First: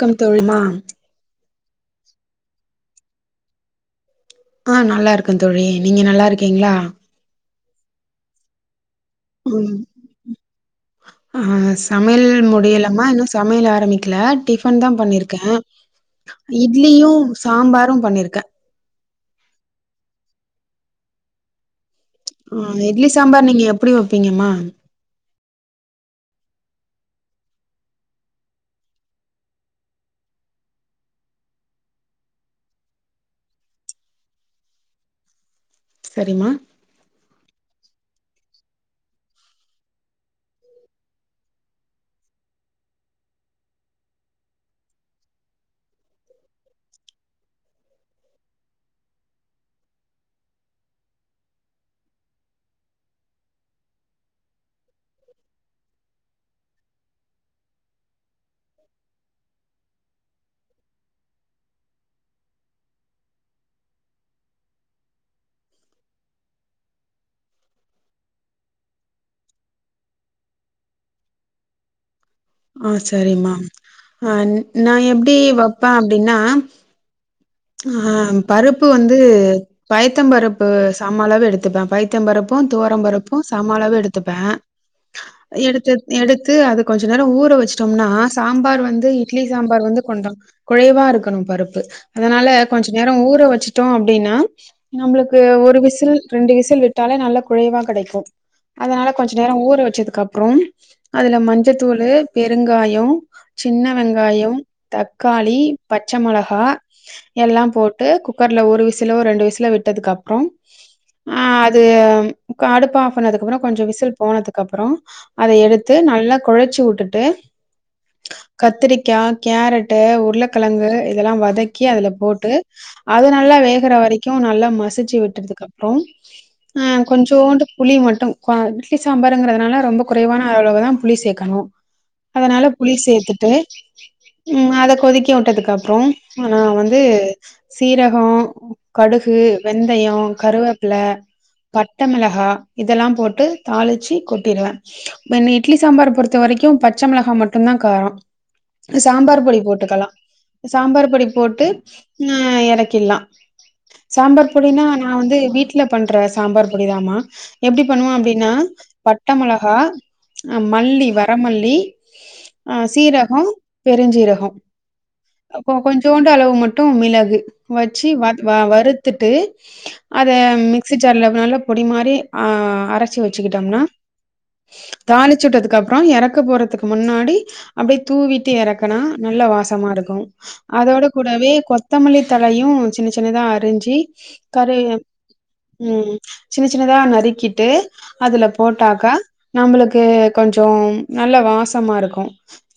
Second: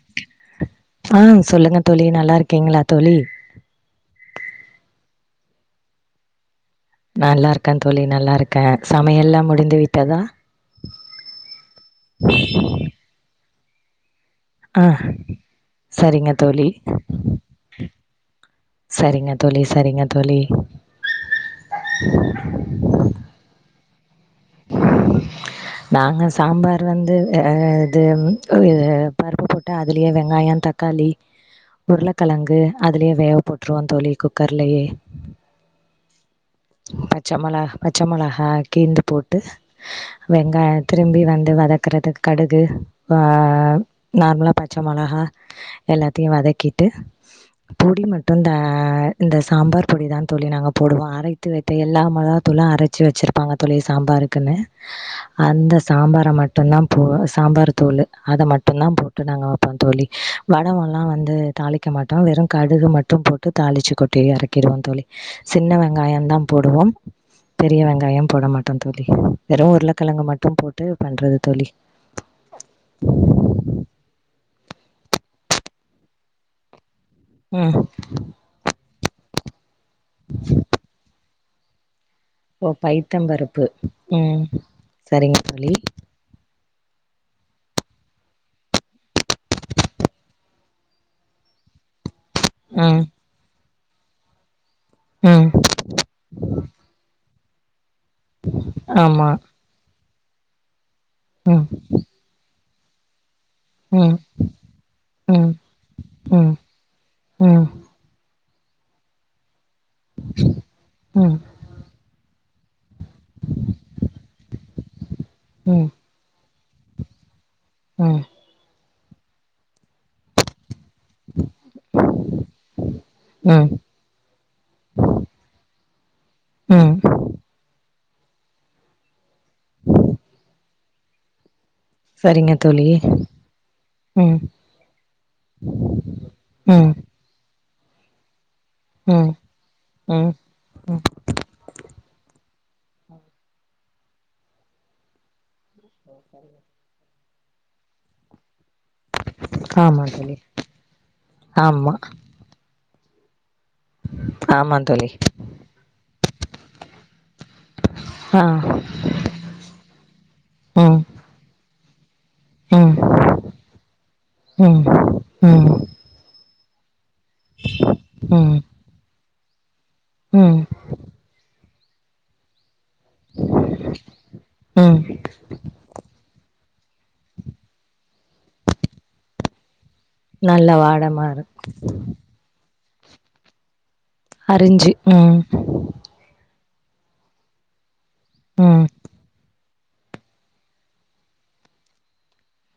Come தோழி மா ஆ சொல்லுங்க தோழி நல்லா இருக்கீங்களா தோழி ஆ நல்லா இருக்க தோழி நீங்க நல்லா இருக்கீங்களா நல்லார்க்கேன் தோழி நல்லா இருக்கே சமையல் எல்லா முடிந்து ம் விட்டதா ஆ சமையல் முடியலமா இன்னு சமையல் ஆரம்பிக்கல டிஃபன் ஆ தா பண்ணிருக்கே சரிங்க தோழி. இட்லியு சாம்பாரு பண்ணிருக்கே செரிங்க தோழி செரிங்க தோழி ம் இட்லி சாம்பார் நீங்க எப்படி வெப்பீங்கம்மா நாங்க சாம்பார் வந்து இது பருப்பு போட்டு அதுலேயே வெங்காயம் தக் தக்காளி உருளக்கழங்கு அதுலயே வேக போட்டுருவோம் தோழி குக்கர்லயே சரிமா பச்ச மொள பச்ச மொளகா கீந்து போட்டு வெங்காயம் திரும்பி வந்து வதக்குறதுக் கடுகு ஆ நார்மலா பச்ச மொளகா எல்லாத்தையு வதக்கிட்டு பொடி மட்டு இந்த இந்த சாம்பார் பொடி தான் தோழி நாங்க போடுவோ அரை த்து வைத்த எல்லா மொளகாத்தூல்லா அரச்சு வெச்சிருப்பாங்க தோழி சாம்பாருக்குன்னு அந்த சாம்பார மட்டுந்தா போ சாம்பாரு தூள்ளு அத மட்டுந்தா போட் வக்கான் தோழி வடகம் எல்லாம் வந்து தாளிக்க மாட்டோம் வெறும் கடுகு மட்டும் போட்டு தாளிச்சு கொட்டி எறக்கிடுவோ தோழி சின்ன வெங்காயம் தா போடுவோம் பெரிய வெங்காயம் போட மாட்டோ தோழி வெறு உருளக்கெழங்கு மட்டு போட்டு பண்றது தோழி [inaudible] ஆ‌ சரிமா அ நான் எப்டி வைப்பேன் அப்டின்னா ம் ஆ பருப்பு வந்து பைத்தம் பருப்பு சம அளவு எடுத்துப்பே பைத் த்தம் பருப்பு ஓ துவரம் பருப்பு பைத்தம்பருப்பு. சம அளவு எடுத்துப்பே ம். சரிங்க தோழி. எடுத்து எடுத்து அது கொஞ்ச நேரோ ஊற வச்சுட்டோம்னா சாம்பார் வந்து இட்லி சாம்பார் வந்து கொண்ட குலைவா இருக்கணு பருப்பு அதனால கொஞ்ச ம். நேரோ ஊற வச்சுட்டோ அப்படின்னா நம்மளுக்கு ம். ஒரு விசில் ரெண்டு விசில் விட்டாலே நல்ல குலைவா கடைக்கு அதனால ஆமா. கொஞ்ச நேரோ ஊற வச்சதுக் அப்புறம் அதுல ம். மஞ்சத் தூளு பெருங்காயோ சின்ன ம். வெங்காயம் ம். தக்காளி பச்ச ம். மொளகா ம். எல்லாம் போட்டு குக்கர்ல ஒரு விசிலோ ரெண்டு விசில விட் விட்டதுக் அப்புறம் ம். ஆ அது அடுப்பு ஆஃப்னதுக்குப்புறோ கொஞ்ச விசில் போனதுக்கு அப்புறோம் அத ம் எடுத்து நல்லா குழச்சு விட்டுட்டு உம் கத்தரிக்கா கேரட்டு உருளக்கெழங்கு இதெல்லா வ முக்கி அதுல போட்டு அது நல்லா ம் வேகற வரைக்கும் நல்லா மசிச்சி விட்றதுக்கு அப்புறம் ஆ ம் கொஞ்சோண்டு புளி மட்டும் இட்லி சாம்பாருங்கிறதுனால ரொம்ப குறைவான அளவு தான் புளி சேக்கனும் சரிங்க அதனால தோழி புளி சேத்துட்டு ம் உம் மேல கொதிக்க விட்டதுக்கு அப்றோம் நா ம் வந்து சீரகோ ம் கடுகு வெந்தயோ ம் கருவேப்பில பட்ட மெளகாய் இதெல்லாம் போட்டு தாளிச்சி கொட்டிடுவேன் இட்லி சாம்பார் பொறுத்த வரைக்கும் பச்சை மெளகா மட்டும்தா காரம் சாம்பார் பொடி ஆமா போட்டுக்கலாம் தோழி சாம்பார் பொடி போட்டு ஆமா ஆ இறக்கிட்லா சாம்பார் ஆமா பொடினா நா தோழி வந்து வீட் வீட்ல பண்ற சாம்பார் பொடிதாமா எப்டி பண்ணுவே ஆ அப்டின்னா பட்ட மெளகா ம் மல்லி வரமல்லி ஆ சீரகம் பெருஞ்சீரகம் உம் கொஞ்சோண்டு அளவு மட்டும் மிளகு வச்சி வ வ ம் வறுத்துட்டு அத ம் மிக்சி ஜார்ல நல்லா பொடி மாறி அ அரச்சி வச்சிக்கிட்டோம்னா ம் தாளிச்சுட்டதுக்கு அப்றோம் இறக்க போறதுக்கு முன்னாடி அப்டியே தூவிட்டு இறக்குனா நல்ல வாசமா இருக்கும் நல் அதோட கூடவே கொத்தமல்லி தலையும் சின்ன சின்னதா அரிஞ்சி கரு அரிஞ்சு ம் ம் சின்ன சின்னதா நறுக்கிட்டு அதுல ம் போட்டாக்க நம்மளுக்கு கொஞ்சம் நல்ல வாசமா இருக்கும்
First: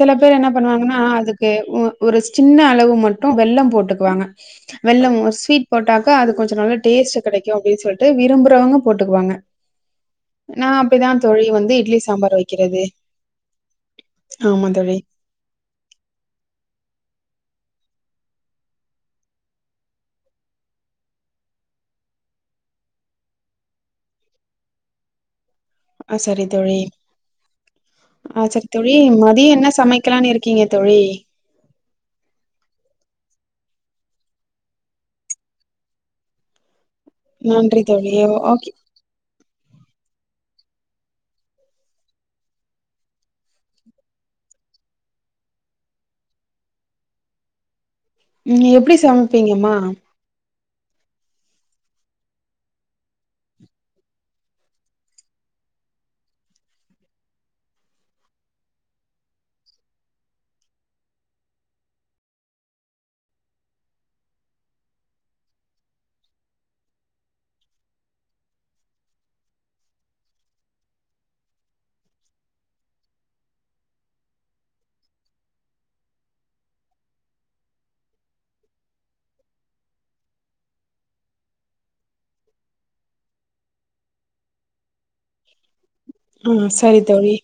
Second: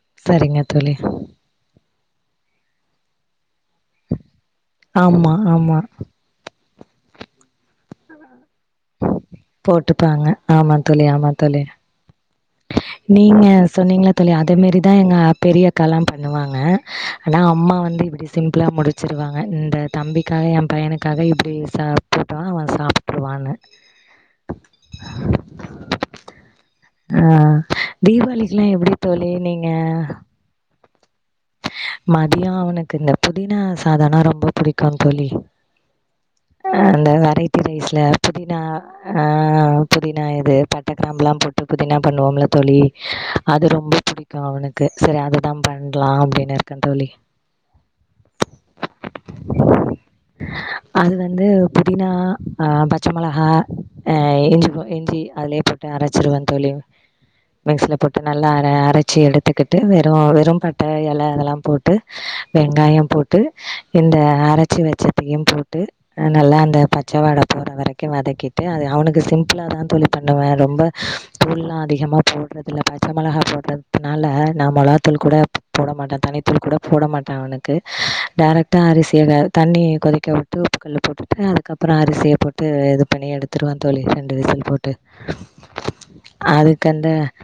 சில பேர் என்ன சரிங்க தோழி பண்ணுவாங்கன்னா அது க்கு ஒரு சின்ன அளவு மட்டும் வெல்லம் போட்டுக்குவாங்க வெள்ளம் ஆமா ஸ்வீட் ஆமா போட்டாக்க அது கொஞ்ச நல்லா டேஸ்ட் கெடைக்கும் அப்டின்னு சொல்லிட்டு விரும்புறவங்க போட்டுக்குவாங்க போட்டுப்பாங்க ஆமா நான் தோழி அப்படிதான் ஆமா தோழி வந்து இட்லி சம்பார் வக்கிற நீங்க சொன்னீங்களா தோழி அதே மாரிதா தோழி எங்க பெரிய கல்லாம் பண்ணுவாங்க ஆனா அம்மா வந்து இப்டி சிம்பிளாழ முடிச்சிருவாங்க இந்த தம்பிக்காக என் பையனுக்காக இப்டி சா போட்டவான் அவன் சாப்ட்ருவானு [inaudible] ஆ சரி தோழி ஆ தீபாவளிக்குலாம் எப்டி சரித்தோழி தோழி மதிய நீங்க என்ன சமைக்கலானு இருக் க்கீங்க தோழி மதியம் அவனுக்கு இந்த புதினா சாதம்னா ரொம்ப புடிக்கும் தோழி அ அந்த வெரைட்டி நன்றி ரைஸ்ல தோழி புதினா ஓகே ஆ புதினா இது பட்டை கிராம்புல்லாம் போட்டு புதினா பண்ணுவாங்கல்ல தோழி அது ரொம்ப பிடிக்கும் அவனுக்கு சரி அதுதா பண்லாம் அப்டின்னு இருக்கே தோழி நீங்க எப்டி சமைப்பீங்கம்மா [inaudible] அது வந்து புதினா அ பச்ச மெளகா அ இஞ்சி இஞ்சி அதுலயே போட்டு அரச்சிருவே தோழி மிக்சில போட்டு நல்லா அர அரச்சி எடுத்துக்கிட்டு வெறும் வெறும் ப பட்ட இலை அதெல்லாம் போட்டு வெங்காயம் போட்டு இந்த அரச்சு வச்சதையும் போட்டு நல்லா அந்த பச்ச வாடை போற வரைக்கும் வதக்கிட்டு அது அவனுக்கு சிம்பிளா தா தோழி பண்ணுவே ரொம்ப தூள்லா அதிகமாக போட்றது இல்ல பச்ச மொளகா போட்றத்னால நா மொளாத்தூள் கூட போட மாட்டா தனித்தூள் கூட போட மாட்டா அவனுக்கு டைரெக்ட்டாக அரிசில தண்ணி கொதிக்க விட் டூப்பு கல் போட்டுப்ப அதுக்கப்பறோ அரிசிய போட்டு இது பண்ணி எடுத்துருவ தோழி ரெண்டு விசில் போட்டு ஆ சரி அதுக்கந்த தோழி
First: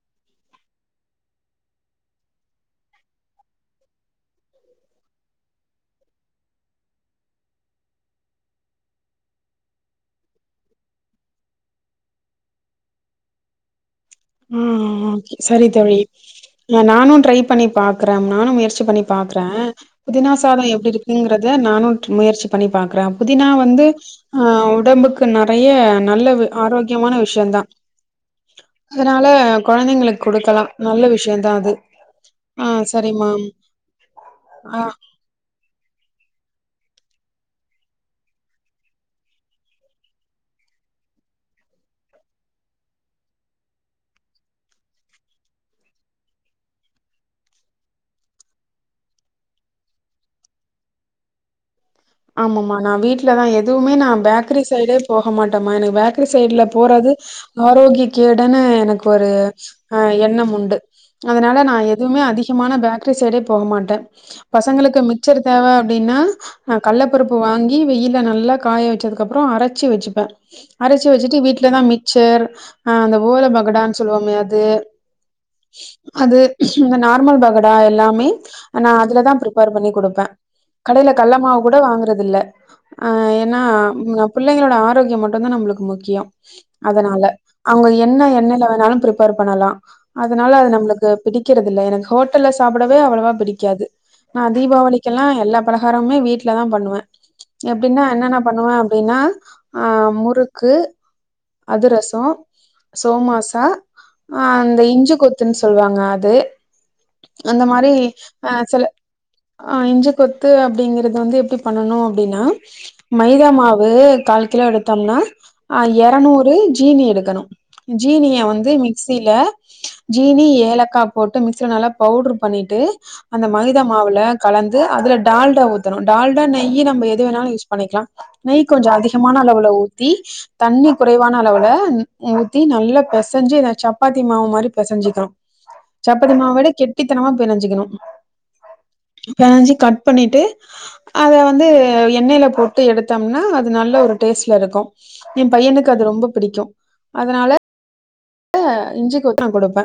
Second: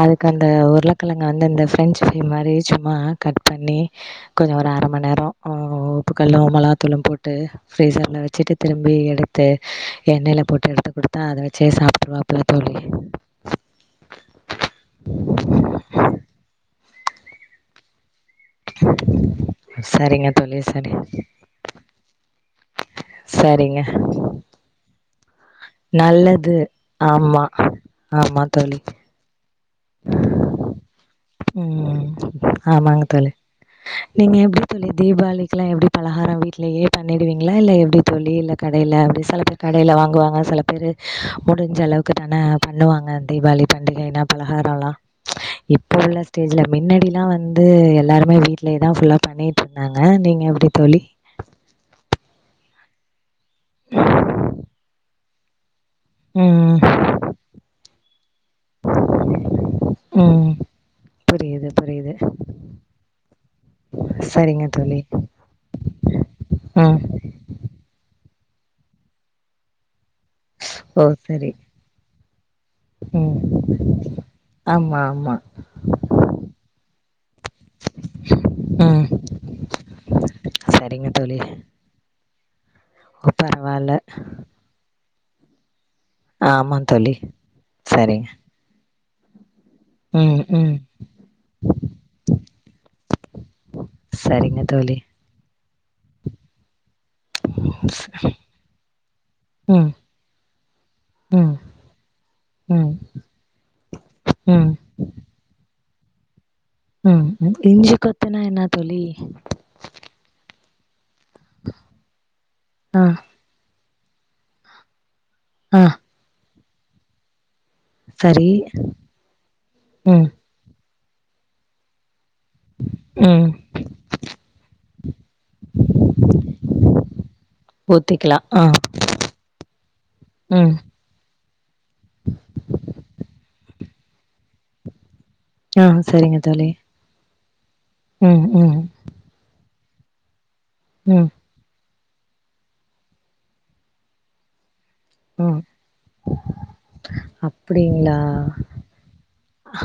அதுக்கு அந்த உருளக்கிழங்க வந்து அந்த ஃப்ரெஞ்சு ஃப்ரை மாதிரி சும்மா கட் பண்ணி கொஞ்சோ ஒரு அர மணி நேரோ உப்பு கல்லும் மிளாத்தூளும் போட்டு ஃப்ரீஸரில் வச்சுட்டு திரும்பி எடுத்து எண்ணெயில போட்டு எடுத்து கொடுத்தா அத வச்சே சாப்டுருவா ப தோழி ம் ம் சரி தோழி நானு ட்ரை பண்ணி பாக்றே நானு முயற்சி பண்ணி பாக்றே சரிங்க புதினா தோழி சாதோ எப்டி சரி இருக்குங்கறத நானு முயற்சி பண்ணி பாக்றே புதினா சரிங்க வந்து ஆ உடம்புக்கு நறைய நல்லது ஆரோக்கியமான ஆமா விஷ்யோ தா ஆமா தோழி அதனால கொழந்தைங்களுக்கு கொடுக்கலா நல்ல விஷ்யோ தா அது ம் ஆ ஆமாங்க தோழி சரிமாம் நீங்க எப்டி சொல்லி தீபாவளிக்கு எல்லா எப்டி பலகாரோ வீட்லயே பண்ணிடுவீங்களா இல்ல எப்டி தோழி இல்ல கடைல அப்டி சில பேர் கடையில வாங்குவாங்க சில பேர் முடிஞ்ச அளவுக்கு தானே பண்ணுவாங்க தீபாவளி பண்டிகைன்னா பலகாரல்லா இப்ப உள்ள ஸ்டேஜ்ல மின்னடில்லா வந்து எல்லாருமே வீட்லயேதா புல்லா பண்ணி நாங்க நீங்க எப்டி தோழி? ஆமாமமா நா வீட்ல தா எதுவுமே நா பேக்கரி சைடே போக மாட்டேம்மா எனக் பேக்ரி இரு சைடுல ம். போறது ஆரோக்கிய கேடுன்னு எனக் ஒரு அ ம். எண்ணம் உண்டு அதனால புரியுது, நா புரியுது. எதுமே அதிகமா பேக்கரி சைடே போக மாட்ட சரிங்க தோழி தேவ அப்டின்னா ம். கல்லப்பருப்பு வாங்கி வெயில்ல நல்லா காய வச்சதுக்கப்புறோ அரச்சி வச்சுப்ப ஓ! அரச்சி வச்சுட்டு சரி. வீட்லதா மிச்சர் அ அந்த ம். ஓல பக்கோடான்னு சொல்வோமே அது ஆமா, ஆமா அது இந்த நார்மல் பக்கோடா எல்லாமே நா ம். அதுலதா ப்ரிப்பேர் பண்ணி குடுப்ப சரிங்க தோழி கூட வாங்கறது இல்ல ஓ! ஏன்னா பரவால்ல. பிள்ளைங்களோட ஆரோக்கியோ மட்டுதா நம்பளுக்கு முக்கியோ ஆமா தோழி. அதனால அவங்க சரி. என்ன எண்ணெய்ல வேணாலு ப்ரிப்பேர் பண்ணலா ம் அதனால அது ம் நம்ளுக்கு பிடிக்கறதில்ல எனக் ஹோட்டல்ல சாப்பிடவே அவ்ளவா பிடிக்காது. நா சரிங்க தோழி தீபாவளிக்கெல்லா எல்லா பலகாரமுமே வீட்லதா பண்ணுவே ஸ் எப்டின்னா என்னன்ன பண்ணுவ அப்டின்னா ம் ஆ முறுக்கு ம் அதுரசோ ம் சோமாசா அ ம் அந்த இஞ்சு கொத்துன்னு சொல்லுவாங்க அது ம் ம் அந்த மாரி இஞ்சி கொத்துனா அ என்ன சில தோழி? ஆ இஞ்ச கொத்து அப்டிங்கறது வந்து எப்டி பண்ணனு அப்டின்னா ஆ மை தா மாவு கால் கிலோ எடுத்தம்னா அ ஆ எரநூறு ஜீனி எடுக்கணு ஜீனிய சரி வந்து மிக்சியில ம் ஜீனி ஏலக்கா போட்டு மிக்சியில நல்லா பவுடர் பண்ணிட்டு அந்த ம் மைதா மாவுல கலந்து அதுல டால்டா ஊத்தணு டால்டா நெய்யி நம்ம எது வேணாலு யூஸ் பண்ணிக்லா ஊத்திக்கலா நெய் ஆ கொஞ்சோ அதிகமான அளவுல ஊத்தி ம் தண்ணி குறைவான அளவுல மூத்தி நல்லா பெசஞ்சு சப்பாத்தி மாவு மாரி பெசஞ்சிக்கனு ஆ சப்பாத்தி சரிங்க மாவ விட தோழி கெட்டித்தனமா பெனஞ்சுக்கணு ம் ம் பெனஞ்சி கட் பண்ணிட்டு ம் அத வ வந்து எண்ணெயில போட்டு எடுத்தம்னா அது நல்ல ஒரு டேஸ்ட்ல இருக்கு எ ம் பையனுக்கு அது ரொம்ப பிடிக்கு அதனால அப்டிங்களா? அ இஞ்சிக் ஒத்தடொங் கொடுப்ப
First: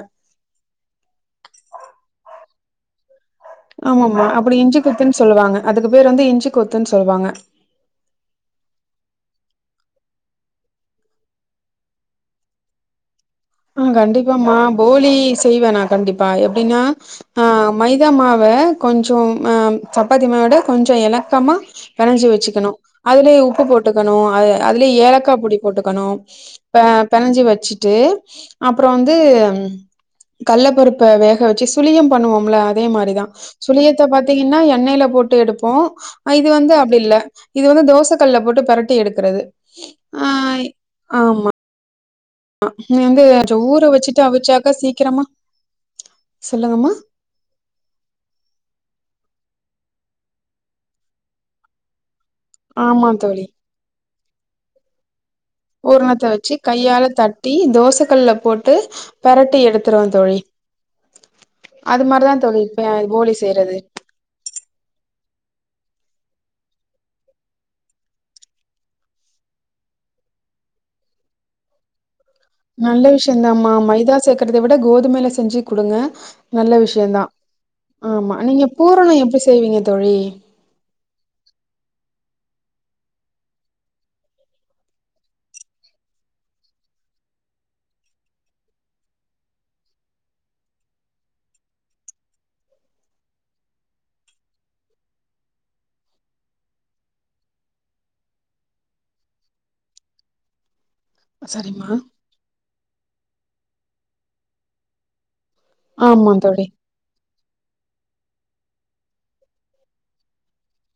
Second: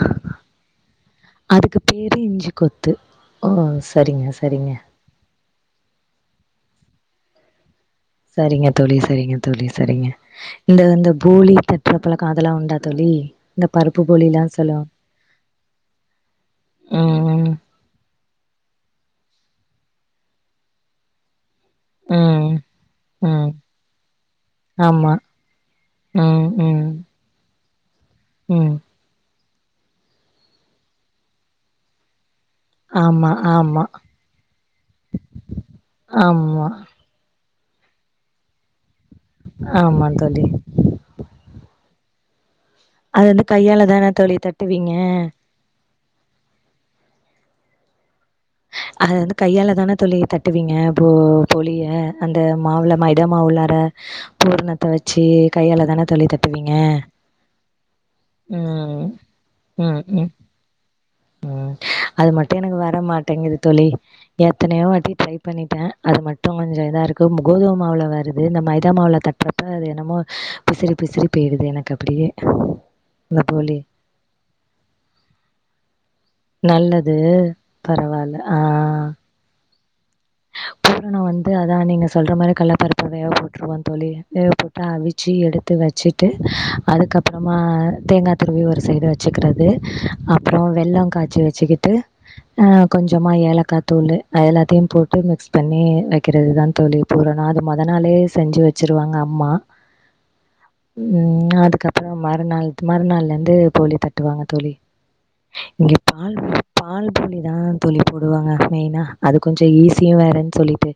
அதுக்கு பேரு இஞ்சி கொத்து ஓ சரிங்க ஆமாமா அப்டி சரிங்க இஞ்சி குத்துன் சொல்வாங்க அதுக்கு பேரு வந்து இஞ்சி கொத்தூன் சொல்வாங்க சரிங்க தோழி சரிங்க தோழி சரிங்க இந்த அந்த போலி தட்டுற பழக்கோ அதெல்லா உண்டா தோழி இந்த ஆ பருப்பு போலில்லா கண்டிப்பாம்மா சொல்லுவா போலி செய்வ நா கண்டிப்பா எப்டினா ஆ ம் ம் மைதா மாவ கொஞ்சொ அ சப்பாத்தி மாவவிட கொஞ்சொ எலக்கமா பெனஞ்சி ம் வெச்சுக்கணு அதுலயே ம் உப்பு போட்டுக்கணு அ அதுலயே ஆமா. ஏலக்கா பொடி போட்டுக்கணு ம், ப ம், பெனஞ்சி வெச்சுட்டு ம். அப்புறொ வந்து கள்ள பருப்ப வேக வச்சு சுளியம் பண்ணுவோம்ல அதே மாரிதா ஆமா, ஆமா, சுளியத்த பாத்தீங்கன்னா எண்ணெய்யில போட்டு எடுப்போ அ இது ஆமா, வந்து அப்படில்ல இது வந்து தோசை கல்லுல போட்டு பிராட்டி எடுக்கிறது ஆமா ஆ தோழி. ஆமா அ நீ வந்து அது கொஞ்ச ஊற கையால தான வச்சுட்டு தோழி அவிச்சாக்கா தட்டுவீங்க? சீக்கிரமா சொல்லுங்கம்மா அத வந்து கையால தானே போலியா தட்டுவீங்க போ போலியா அந்த மாவுல ஆமா மைதா தோழி மாவு உள்ளார பூர்ணத் பூரணத்த வச்சு கையால தட்டி தோசை கல்ல போட்டு ம், பெரட்டி எடுத்துருவ ம், ம். தோழி ம். அது மாரிதா மட்டும் தோழி எனக்கு ஆ வர போலி மாட்டேங்குது செய்றது தோழி. எத்தனையோ வாட்டி ட்ரை பண்ணிட்ட அது மட்டு கொஞ்சோ இதா இருக்கு கோதும மாவுல வருது இந்த மைதா மாவுல தட் பாத்த அது என்னமோ பிசிறி பிசிறி போயிடுது எனக்கு அப்டியே நல்ல விஷயந்தாம்மா மைதா சேர்க்கறத விட கோதுமைல செஞ்சி குடுங்க நல்ல நல்லது விஷயந்தா பரவால்ல. ஆமா நீங்க ஆ. புராணோ எப்டி செய்வீங்க தோழி பூரணோ வந்து அதா நீங்க சொல்ற மாரி கள்ளப்பருப்ப வேக போற்றுவே தோழி வேகப்போட்டு அவிச் ச்சி எடுத்து வச்சுட்டு அதுக்கப்புறமா தேங்கா துருவி ஒரு சைடு வச்சு சுக்கிறது அப்புற வெள்ளோ காச்சி வச்சுக்கிட்டு ஆ கொஞ்சமா ஏலக்கா தூளு அத எல்லாத்தையு போட் டு மிக்ஸ் பண்ணி வைக்கிறதுதா தோழி பூரனோ அத மொத நாளே செஞ்சு வச்சிருவாங்க அம்மா ம் சரிம்மா அதுக்கப்பற மறுநாள் மறுநாள்ல இருந்து போலி தட்டுவாங்க தோழி இங்க பால் போலி அப்டிமா பால் போலிதா தோழி போடுவாங்க மெயினா அது கொஞ்சோ ஈசி சியு வேறன்னு சொல்லிட்டு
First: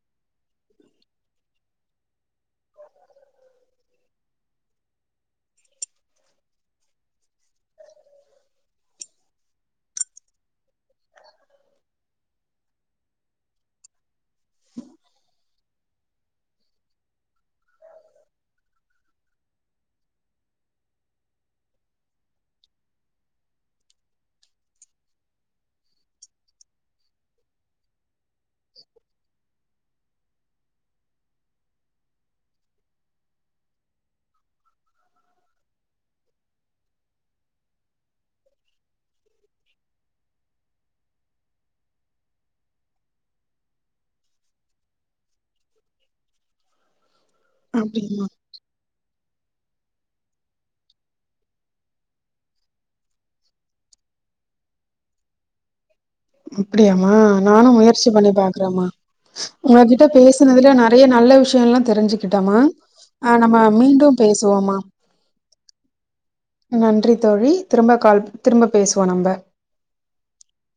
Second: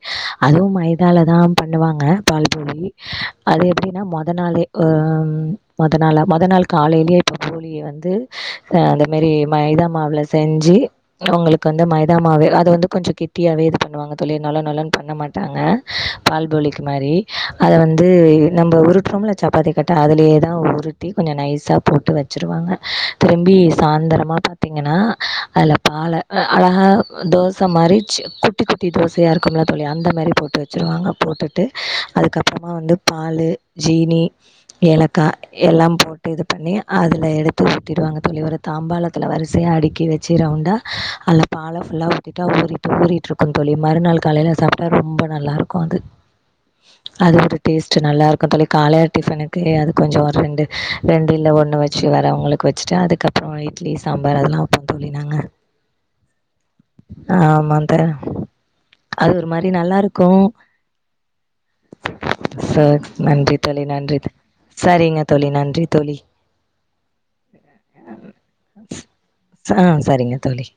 அதுவு மைதாலதா பண்ணுவாங்க பால் போலி அது எப்டின்னா மொத நாளே ஆ மொத நாள மொத நாள் காலையிலயே இப்போ போலிய வந்து அ அந்த மாரி மைதா மாவுல செஞ்சு உங்களுக்கு வந்து மைதாமாவு அது வந்து கொஞ்சோ கெட்டியாவே தா பண்ணுவாங்க தோழி நெலா நெலனு பண்ண மாட்டாங்க பால் போலிக்கு மாரி அத வந்து நம்ம உருட் ருடுறோம்ல சப்பாத்தி கட்டா அதலயே தா உருட்டி கொஞ்சோ நைஸா போட்டு வச்சுருவாங்க திரும்பி சாயந்திரமா பாத்தீங்கன்னா அதுல பால அழகா தோசை மாரி சி கு குட்டிக்குட்டி தோசைய இருக்கும்ல தோழி அந்த மாரி போட்டு வச்சுருவாங்க போட்டுட்டு அதுக்கப்றோமா வந்து பாலு சீனி ஏலக்கா எல்லாம் போட்டு இது பண்ணி அதுல எடுத்து ஊத்திடுவாங்க தோழி ஒரு தாம்பாலத்துல வரிசையா அடுக்கி வச்சு ரவுண்டா அதுல பால ஃபுல்லா ஊத்திட்டா ஊறிட்டு ஊறிட்ருக்கும் க்கும் தோழி மறுநாள் காலையில அத சாப்ட்டா ரொம்ப நல்லாருக்கு அது அது ஒரு டேஸ்ட்டு நல்லாரு க்கு தோழி காலைல டிஃபனுக்கு அது கொஞ்சோ ஒரு ரெண்டு ரெண்டு இல்ல ஒன்னு வச்சு வரவுங்களுக்கு வச்சுட்டா அதுக்கப் போ இட்லி சாம்பார் அதெல்லா வைப்போ தோழி நாங்க அப்படியாமா நானும் ஆமாங்க. முயற்சி பண்ணி பாக்குறமா அது ஒரு மாரி உங்ககிட்ட நல்லாருக்கும். பேசுனதுல நெறைய நல்ல விஷயம் எல்லா தெரிஞ்சுகிட்டமா ச அ நன்றி நம்ம தோழி, மீண்டும் நன்றி. பேசுவோமா சரிங்க தோழி நன்றி தோழி நன்றி தோழி திரும்ப கால் திரும்ப பேசுவோ நம்ப ஆ சரிங்க தோழி